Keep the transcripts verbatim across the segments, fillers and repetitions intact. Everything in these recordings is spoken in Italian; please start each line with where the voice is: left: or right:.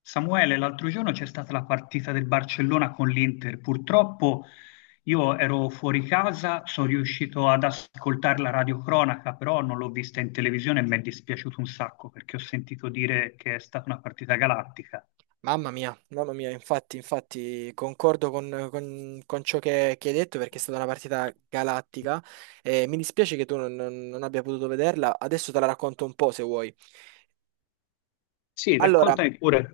left: Samuele, l'altro giorno c'è stata la partita del Barcellona con l'Inter. Purtroppo io ero fuori casa, sono riuscito ad ascoltare la radiocronaca, però non l'ho vista in televisione e mi è dispiaciuto un sacco perché ho sentito dire che è stata una partita galattica.
right: Mamma mia, mamma mia, infatti, infatti concordo con, con- con ciò che, che hai detto perché è stata una partita galattica e mi dispiace che tu non non- non abbia potuto vederla, adesso te la racconto un po' se vuoi.
left: Sì,
right: Allora,
left: raccontami pure.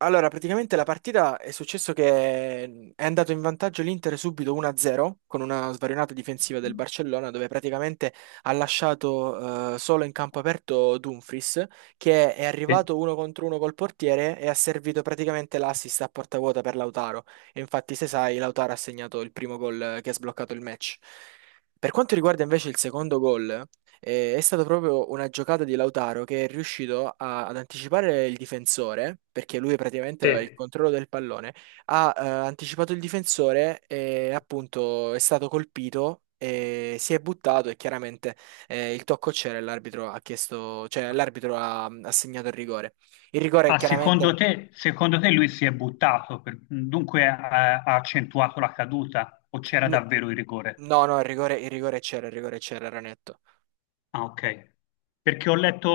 right: allora, praticamente la partita è successo che mm, è andato in vantaggio l'Inter subito uno a zero con una svarionata difensiva del Barcellona dove praticamente ha lasciato eh, solo in campo aperto Dumfries che è
left: Sì.
right: arrivato uno contro uno col portiere e ha servito praticamente l'assist a porta vuota per Lautaro. E infatti, se sai, Lautaro ha segnato il primo gol eh, che ha sbloccato il match. Per quanto riguarda invece il secondo gol, eh, è stata proprio una giocata di Lautaro che è riuscito a- ad anticipare il difensore, perché lui praticamente
left: Sì.
right: aveva il controllo del pallone, ha eh, anticipato il difensore e appunto è stato colpito e si è buttato e chiaramente eh, il tocco c'era e l'arbitro ha chiesto, cioè l'arbitro ha, ha segnato il rigore. Il rigore
left: Ah, secondo
right: chiaramente.
left: te, secondo te lui si è buttato, per- dunque ha, ha accentuato la caduta o c'era
right: n-
left: davvero il rigore?
right: No, no, il rigore, il rigore c'era, il rigore c'era, era netto.
left: Ah, ok. Perché ho letto,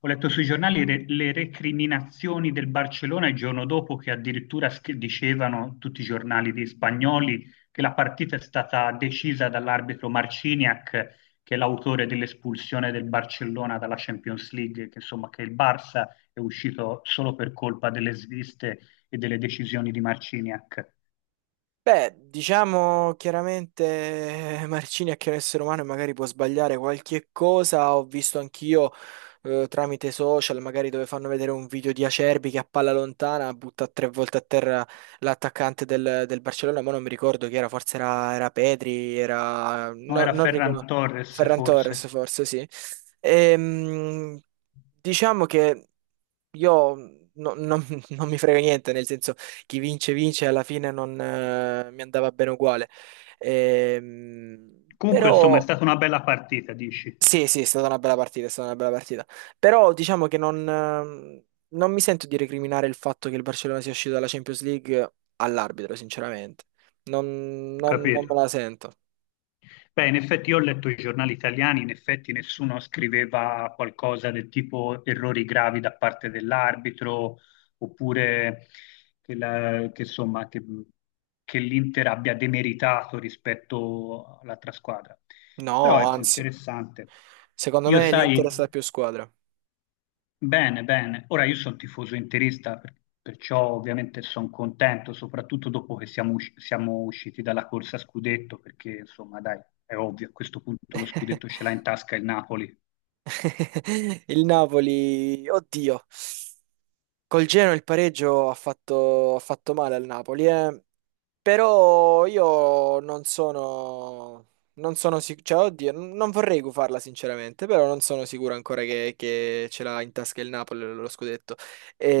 left: ho letto sui giornali re- le recriminazioni del Barcellona il giorno dopo che addirittura scri- dicevano tutti i giornali di spagnoli che la partita è stata decisa dall'arbitro Marciniak, che è l'autore dell'espulsione del Barcellona dalla Champions League, che insomma che il Barça è uscito solo per colpa delle sviste e delle decisioni di Marciniak.
right: Beh, diciamo chiaramente eh, Marcini è che è un essere umano e magari può sbagliare qualche cosa. Ho visto anch'io eh, tramite social, magari dove fanno vedere un video di Acerbi che a palla lontana butta tre volte a terra l'attaccante del, del Barcellona, ma non mi ricordo chi era, forse era, era Pedri, era...
left: No,
right: no-
left: era
right: non
left: Ferran
right: ricordo,
left: Torres
right: Ferran
left: forse.
right: Torres forse, sì. Ehm, diciamo che io no- non non mi frega niente, nel senso chi vince vince, alla fine non eh, mi andava bene uguale. Ehm,
left: Comunque, insomma, è
right: però
left: stata una bella partita, dici?
right: sì, sì, è stata una bella partita, è stata una bella partita. Però diciamo che non, ehm, non mi sento di recriminare il fatto che il Barcellona sia uscito dalla Champions League all'arbitro, sinceramente. Non,
left: Ho
right: non- non me
left: capito.
right: la sento.
left: Beh, in effetti io ho letto i giornali italiani, in effetti nessuno scriveva qualcosa del tipo errori gravi da parte dell'arbitro, oppure che, la- che, insomma, che- che l'Inter abbia demeritato rispetto all'altra squadra. Però
right: No,
left: ecco,
right: anzi,
left: interessante.
right: secondo
left: Io
right: me l'Inter
left: sai,
right: è stata più squadra.
left: bene, bene. Ora io sono tifoso interista, per- perciò ovviamente sono contento, soprattutto dopo che siamo, usci- siamo usciti dalla corsa a scudetto, perché insomma, dai, è ovvio, a questo punto lo scudetto ce l'ha in tasca il Napoli.
right: Il Napoli, oddio. Col Genoa il pareggio ha fatto, ha fatto male al Napoli. Eh. Però io non sono, non sono sicuro, cioè oddio, n- non vorrei gufarla sinceramente, però non sono sicuro ancora che, che ce l'ha in tasca il Napoli lo lo scudetto.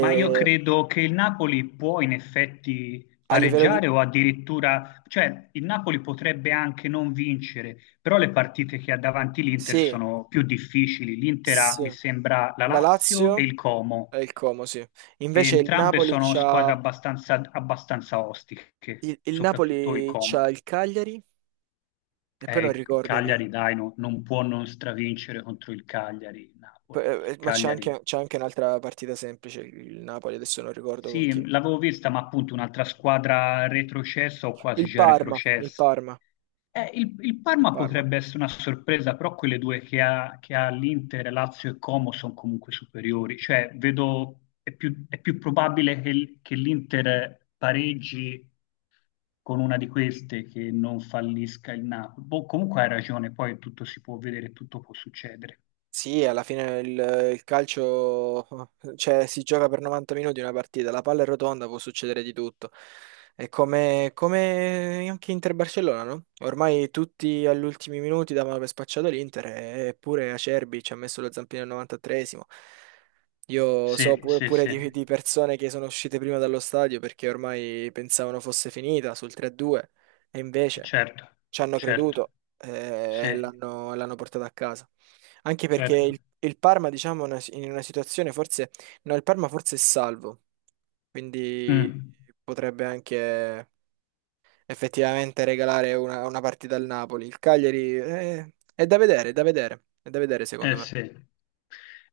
left: Ma io credo che il Napoli può in effetti
right: a livello di...
left: pareggiare o addirittura, cioè il Napoli potrebbe anche non vincere, però le partite che ha davanti l'Inter
right: Sì,
left: sono più difficili. L'Inter ha, mi
right: sì,
left: sembra, la
right: la
left: Lazio e
right: Lazio
left: il Como.
right: e il Como, sì.
left: E
right: Invece il
left: entrambe
right: Napoli
left: sono squadre
right: c'ha
left: abbastanza, abbastanza ostiche,
right: il, il
left: soprattutto il
right: Napoli c'ha
left: Como.
right: il Cagliari e poi
left: Eh,
right: non
left: il
right: ricordo
left: Cagliari,
right: chi.
left: dai, no- non può non stravincere contro il Cagliari,
right: Poi,
left: Napoli.
right: eh,
left: Il
right: eh, ma c'è
left: Cagliari,
right: anche, c'è anche un'altra partita semplice, il Napoli, adesso non ricordo con chi.
left: sì, l'avevo vista, ma appunto un'altra squadra retrocessa o quasi
right: Il
left: già
right: Parma, il
left: retrocessa.
right: Parma,
left: Eh, il, il
right: il
left: Parma
right: Parma.
left: potrebbe essere una sorpresa, però quelle due che ha, che ha l'Inter, Lazio e Como sono comunque superiori. Cioè, vedo, è più, è più probabile che, l- che l'Inter pareggi con una di queste che non fallisca il Napoli. Boh, comunque hai ragione, poi tutto si può vedere, tutto può succedere.
right: Sì, alla fine il, il calcio, cioè, si gioca per novanta minuti una partita, la palla è rotonda, può succedere di tutto. È come, come anche Inter-Barcellona, no? Ormai tutti agli ultimi minuti davano per spacciato l'Inter, eppure Acerbi ci ha messo lo zampino al novantatreesimo. Io so
left: Sì,
right: pure,
left: sì,
right: pure
left: sì,
right: di, di persone che sono uscite prima dallo stadio perché ormai pensavano fosse finita sul tre due, e invece
left: certo,
right: ci hanno
left: certo,
right: creduto eh,
left: sì,
right: e l'hanno l'hanno portato a casa. Anche perché
left: certo.
right: il, il Parma, diciamo, è una- in una situazione forse. No, il Parma forse è salvo, quindi
left: Mm.
right: potrebbe anche effettivamente regalare una, una partita al Napoli. Il Cagliari eh, è da vedere, è da vedere, è da vedere secondo
left: Eh
right: me.
left: sì.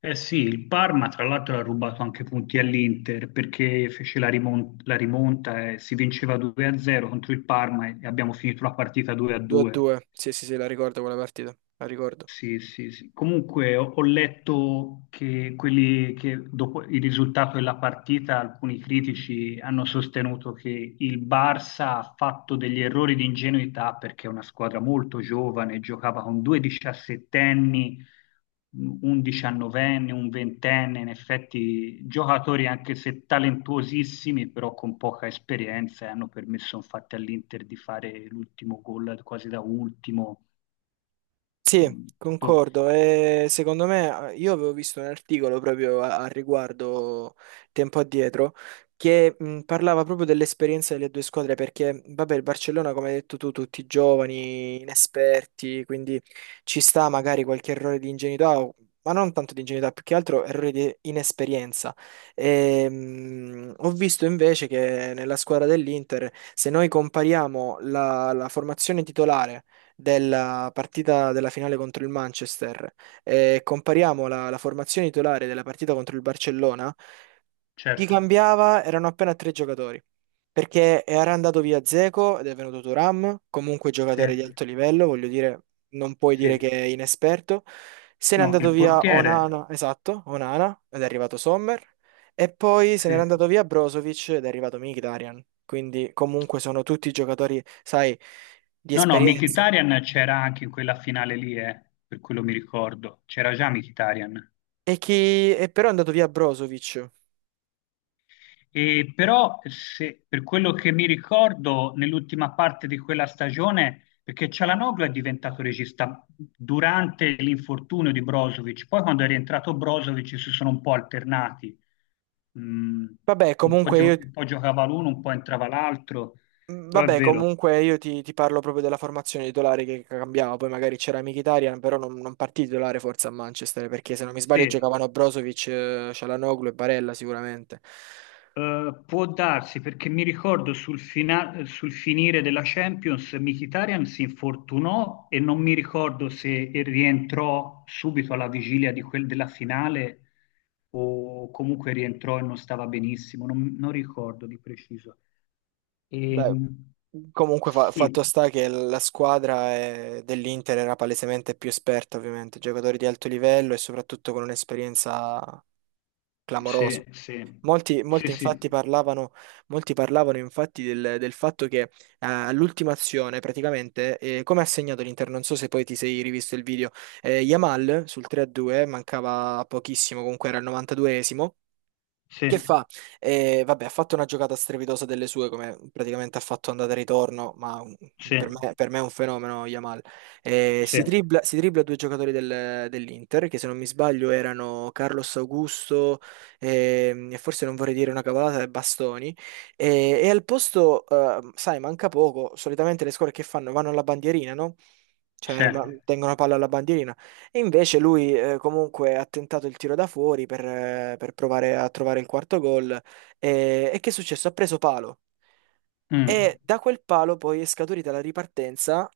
left: Eh sì, il Parma tra l'altro ha rubato anche punti all'Inter perché fece la rimon- la rimonta, e si vinceva due a zero contro il Parma e abbiamo finito la partita due a due.
right: due a due, sì, sì, sì, la ricordo quella partita, la ricordo.
left: Sì, sì, sì. Comunque ho, ho letto che quelli che dopo il risultato della partita, alcuni critici hanno sostenuto che il Barça ha fatto degli errori di ingenuità perché è una squadra molto giovane, giocava con due diciassettenni, un diciannovenne, un ventenne, in effetti giocatori anche se talentuosissimi, però con poca esperienza e hanno permesso infatti all'Inter di fare l'ultimo gol quasi da ultimo.
right: Sì,
left: Mm.
right: concordo. E secondo me, eh, io avevo visto un articolo proprio a, a riguardo tempo addietro che mh, parlava proprio dell'esperienza delle due squadre perché, vabbè, il Barcellona, come hai detto tu, tutti giovani, inesperti, quindi ci sta magari qualche errore di ingenuità, o- ma non tanto di ingenuità, più che altro errore di inesperienza. E, mh, ho visto invece che nella squadra dell'Inter, se noi compariamo la la formazione titolare della partita della finale contro il Manchester e compariamo la, la formazione titolare della partita contro il Barcellona, chi
left: Certo,
right: cambiava erano appena tre giocatori. Perché era andato via Dzeko ed è venuto Thuram, comunque
left: sì,
right: giocatore di alto livello, voglio dire, non puoi dire
left: sì.
right: che è inesperto. Se n'è
left: No,
right: andato
left: il
right: via
left: portiere,
right: Onana, esatto, Onana, ed è arrivato Sommer. E poi se
left: sì.
right: n'era andato via Brozovic ed è arrivato Mkhitaryan. Quindi comunque sono tutti giocatori, sai, di
left: No, no,
right: esperienza.
left: Mkhitaryan c'era anche in quella finale lì, eh, per quello mi ricordo. C'era già Mkhitaryan.
right: E che e però è andato via Brozovic.
left: E però, se, per quello che mi ricordo, nell'ultima parte di quella stagione, perché Cialanoglu è diventato regista durante l'infortunio di Brozovic, poi quando è rientrato Brozovic si sono un po' alternati. Mm,
right: Vabbè,
left: un po',
right: comunque
left: gio-
right: io,
left: un po' giocava l'uno, un po' entrava l'altro, però è
right: vabbè,
left: vero.
right: comunque io ti, ti parlo proprio della formazione titolare che cambiava. Poi magari c'era Mkhitaryan, però non, non partì titolare forse a Manchester, perché se non mi sbaglio
left: Sì,
right: giocavano Brozovic, eh, Cialanoglu e Barella sicuramente.
left: eh, può darsi perché mi ricordo sul, fina- sul finire della Champions Mkhitaryan si infortunò e non mi ricordo se rientrò subito alla vigilia di quel- della finale o comunque rientrò e non stava benissimo, non, non ricordo di preciso.
right: Beh,
left: Ehm,
right: comunque fa- fatto
left: sì,
right: sta che la squadra eh, dell'Inter era palesemente più esperta, ovviamente, giocatori di alto livello e soprattutto con un'esperienza
left: sì,
right: clamorosa.
left: sì,
right: Molti,
left: sì,
right: molti
left: sì,
right: infatti parlavano, molti parlavano infatti del, del fatto che eh, all'ultima azione praticamente, eh, come ha segnato l'Inter, non so se poi ti sei rivisto il video, eh, Yamal sul tre a due, mancava pochissimo, comunque era il novantaduesimo,
left: sì,
right: che fa? Eh, vabbè, ha fatto una giocata strepitosa delle sue, come praticamente ha fatto andata e ritorno, ma un-
left: sì,
right: per me, per me è un fenomeno Yamal. Eh,
left: sì,
right: si dribbla, si dribbla due giocatori del- dell'Inter, che se non mi sbaglio erano Carlos Augusto ehm, e forse non vorrei dire una cavolata, e Bastoni. Eh, e al posto, eh, sai, manca poco, solitamente le squadre che fanno? Vanno alla bandierina, no?
left: sì.
right: Cioè, ma- tengono palla alla bandierina. E invece lui eh, comunque ha tentato il tiro da fuori per, eh, per provare a trovare il quarto gol. E, e che è successo? Ha preso palo. E
left: Mm,
right: da quel palo poi è scaturita la ripartenza.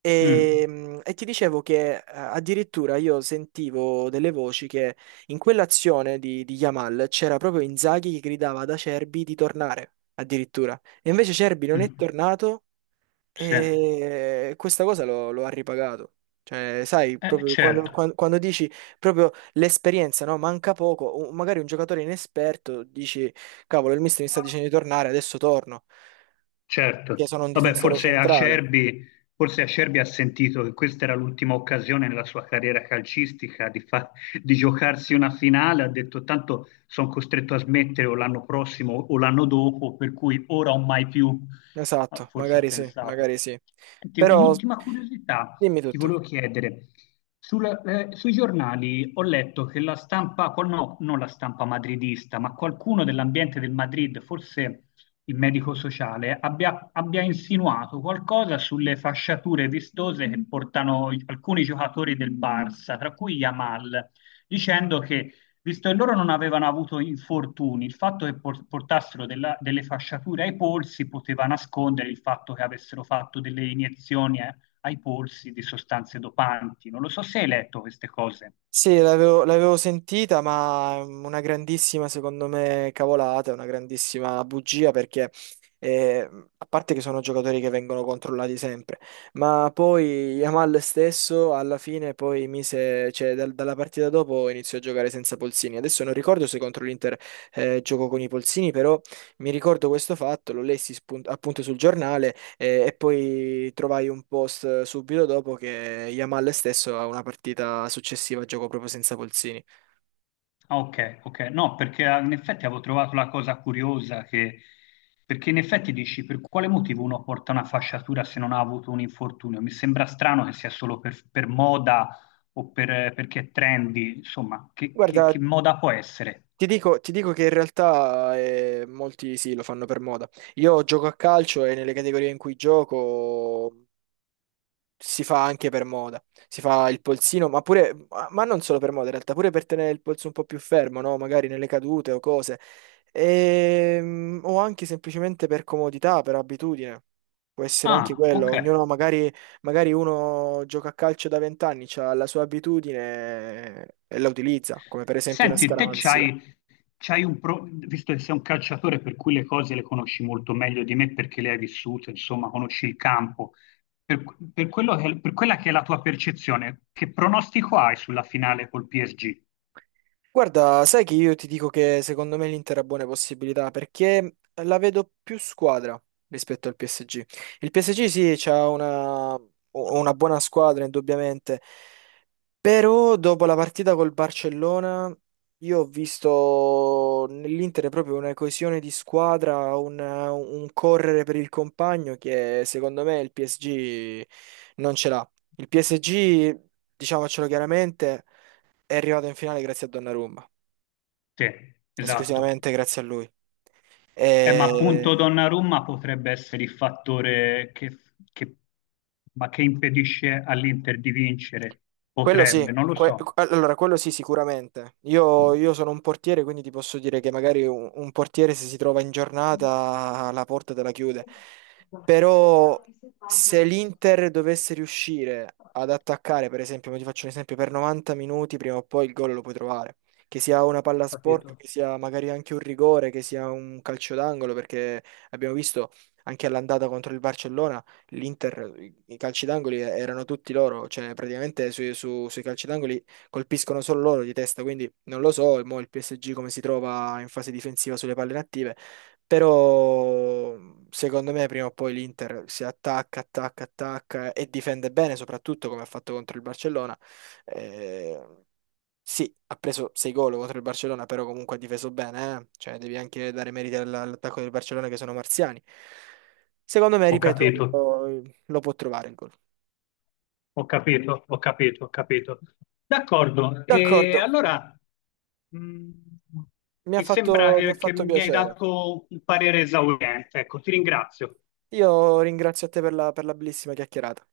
right: E,
left: mm,
right: mm, e ti dicevo che eh, addirittura io sentivo delle voci che in quell'azione di, di Yamal c'era proprio Inzaghi che gridava ad Acerbi di tornare, addirittura. E invece Acerbi non è
left: mm,
right: tornato
left: sì.
right: e questa cosa lo, lo ha ripagato. Cioè, sai,
left: Eh,
right: proprio quando,
left: certo.
right: quan- quando dici proprio l'esperienza, no? Manca poco, o magari un giocatore inesperto dici, cavolo, il mister mi sta dicendo di tornare, adesso torno, che
left: Certo,
right: sono un
left: vabbè,
right: difensore
left: forse
right: centrale.
left: Acerbi, forse Acerbi ha sentito che questa era l'ultima occasione nella sua carriera calcistica di, fa- di giocarsi una finale, ha detto tanto sono costretto a smettere o l'anno prossimo o l'anno dopo, per cui ora o mai più. Ah,
right: Esatto,
left: forse ha
right: magari sì,
left: pensato.
right: magari sì.
left: Senti,
right: Però
left: un'ultima curiosità
right: dimmi
left: ti
right: tutto.
left: volevo chiedere. Sul- eh, sui giornali ho letto che la stampa, qual- no, non la stampa madridista, ma qualcuno dell'ambiente del Madrid, forse il medico sociale, abbia, abbia insinuato qualcosa sulle fasciature vistose che portano i- alcuni giocatori del Barça, tra cui Yamal, dicendo che, visto che loro non avevano avuto infortuni, il fatto che por- portassero della- delle fasciature ai polsi poteva nascondere il fatto che avessero fatto delle iniezioni eh, ai polsi di sostanze dopanti. Non lo so se hai letto queste cose.
right: Sì, l'avevo l'avevo sentita, ma è una grandissima, secondo me, cavolata, una grandissima bugia perché, eh, a parte che sono giocatori che vengono controllati sempre, ma poi Yamal stesso alla fine poi mise, cioè dal- dalla partita dopo iniziò a giocare senza polsini. Adesso non ricordo se contro l'Inter eh, giocò con i polsini, però mi ricordo questo fatto, lo lessi spun- appunto sul giornale e, e poi trovai un post eh, subito dopo che Yamal stesso ha una partita successiva giocò proprio senza Polzini.
left: Ah, ok, ok. No, perché ah, in effetti avevo trovato la cosa curiosa che... Perché in effetti dici, per quale motivo uno porta una fasciatura se non ha avuto un infortunio? Mi sembra strano che sia solo per, per moda o per- perché è trendy, insomma, che, che-
right: Guarda,
left: che moda può essere?
right: ti dico, ti dico che in realtà eh, molti sì, lo fanno per moda. Io gioco a calcio e nelle categorie in cui gioco si fa anche per moda. Si fa il polsino, ma pure, ma ma non solo per moda, in realtà, pure per tenere il polso un po' più fermo, no? Magari nelle cadute o cose. Ehm, o anche semplicemente per comodità, per abitudine. Può essere anche
left: Ah,
right: quello.
left: ok.
right: Ognuno, magari, magari uno gioca a calcio da vent'anni, ha la sua abitudine e la utilizza, come per esempio una
left: Senti, te
right: scaramanzia.
left: c'hai, c'hai un pro- visto che sei un calciatore per cui le cose le conosci molto meglio di me perché le hai vissute, insomma, conosci il campo. Per, per quello che- per quella che è la tua percezione, che pronostico hai sulla finale col P S G?
right: Guarda, sai che io ti dico che secondo me l'Inter ha buone possibilità perché la vedo più squadra rispetto al P S G. Il P S G sì, c'ha una, una buona squadra indubbiamente, però dopo la partita col Barcellona io ho visto nell'Inter proprio una coesione di squadra, un, un correre per il compagno che secondo me il P S G non ce l'ha. Il P S G, diciamocelo chiaramente, è arrivato in finale grazie a Donnarumma
left: Te, esatto.
right: esclusivamente grazie a lui.
left: Eh, ma appunto
right: E
left: Donnarumma potrebbe essere il fattore che, che- ma che impedisce all'Inter di vincere.
right: quello sì,
left: Potrebbe, non lo
right: que-
left: so.
right: allora quello sì, sicuramente.
left: Ho
right: Io, io sono un portiere, quindi ti posso dire che magari un, un portiere se si trova in giornata la porta te la chiude. Però se l'Inter dovesse riuscire ad attaccare, per esempio, ti faccio un esempio, per novanta minuti prima o poi il gol lo puoi trovare. Che sia una palla sporca,
left: capito.
right: che sia magari anche un rigore, che sia un calcio d'angolo, perché abbiamo visto anche all'andata contro il Barcellona l'Inter, i i calci d'angoli eh, erano tutti loro, cioè praticamente sui, su- sui calci d'angoli colpiscono solo loro di testa, quindi non lo so, mo il P S G come si trova in fase difensiva sulle palle inattive, però secondo me prima o poi l'Inter si attacca, attacca, attacca e difende bene, soprattutto come ha fatto contro il Barcellona. Eh, sì, ha preso sei gol contro il Barcellona, però comunque ha difeso bene, eh. Cioè, devi anche dare meriti all- all'attacco del Barcellona che sono marziani. Secondo me,
left: Ho
right: ripeto,
left: capito.
right: lo può trovare il gol.
left: Ho capito, ho capito, ho capito. D'accordo, e
right: D'accordo,
left: allora mh,
right: mi ha
left: mi sembra
right: fatto, mi ha
left: che, che
right: fatto
left: mi hai
right: piacere.
left: dato un parere esauriente, ecco, ti ringrazio.
right: Io ringrazio a te per la, per la bellissima chiacchierata.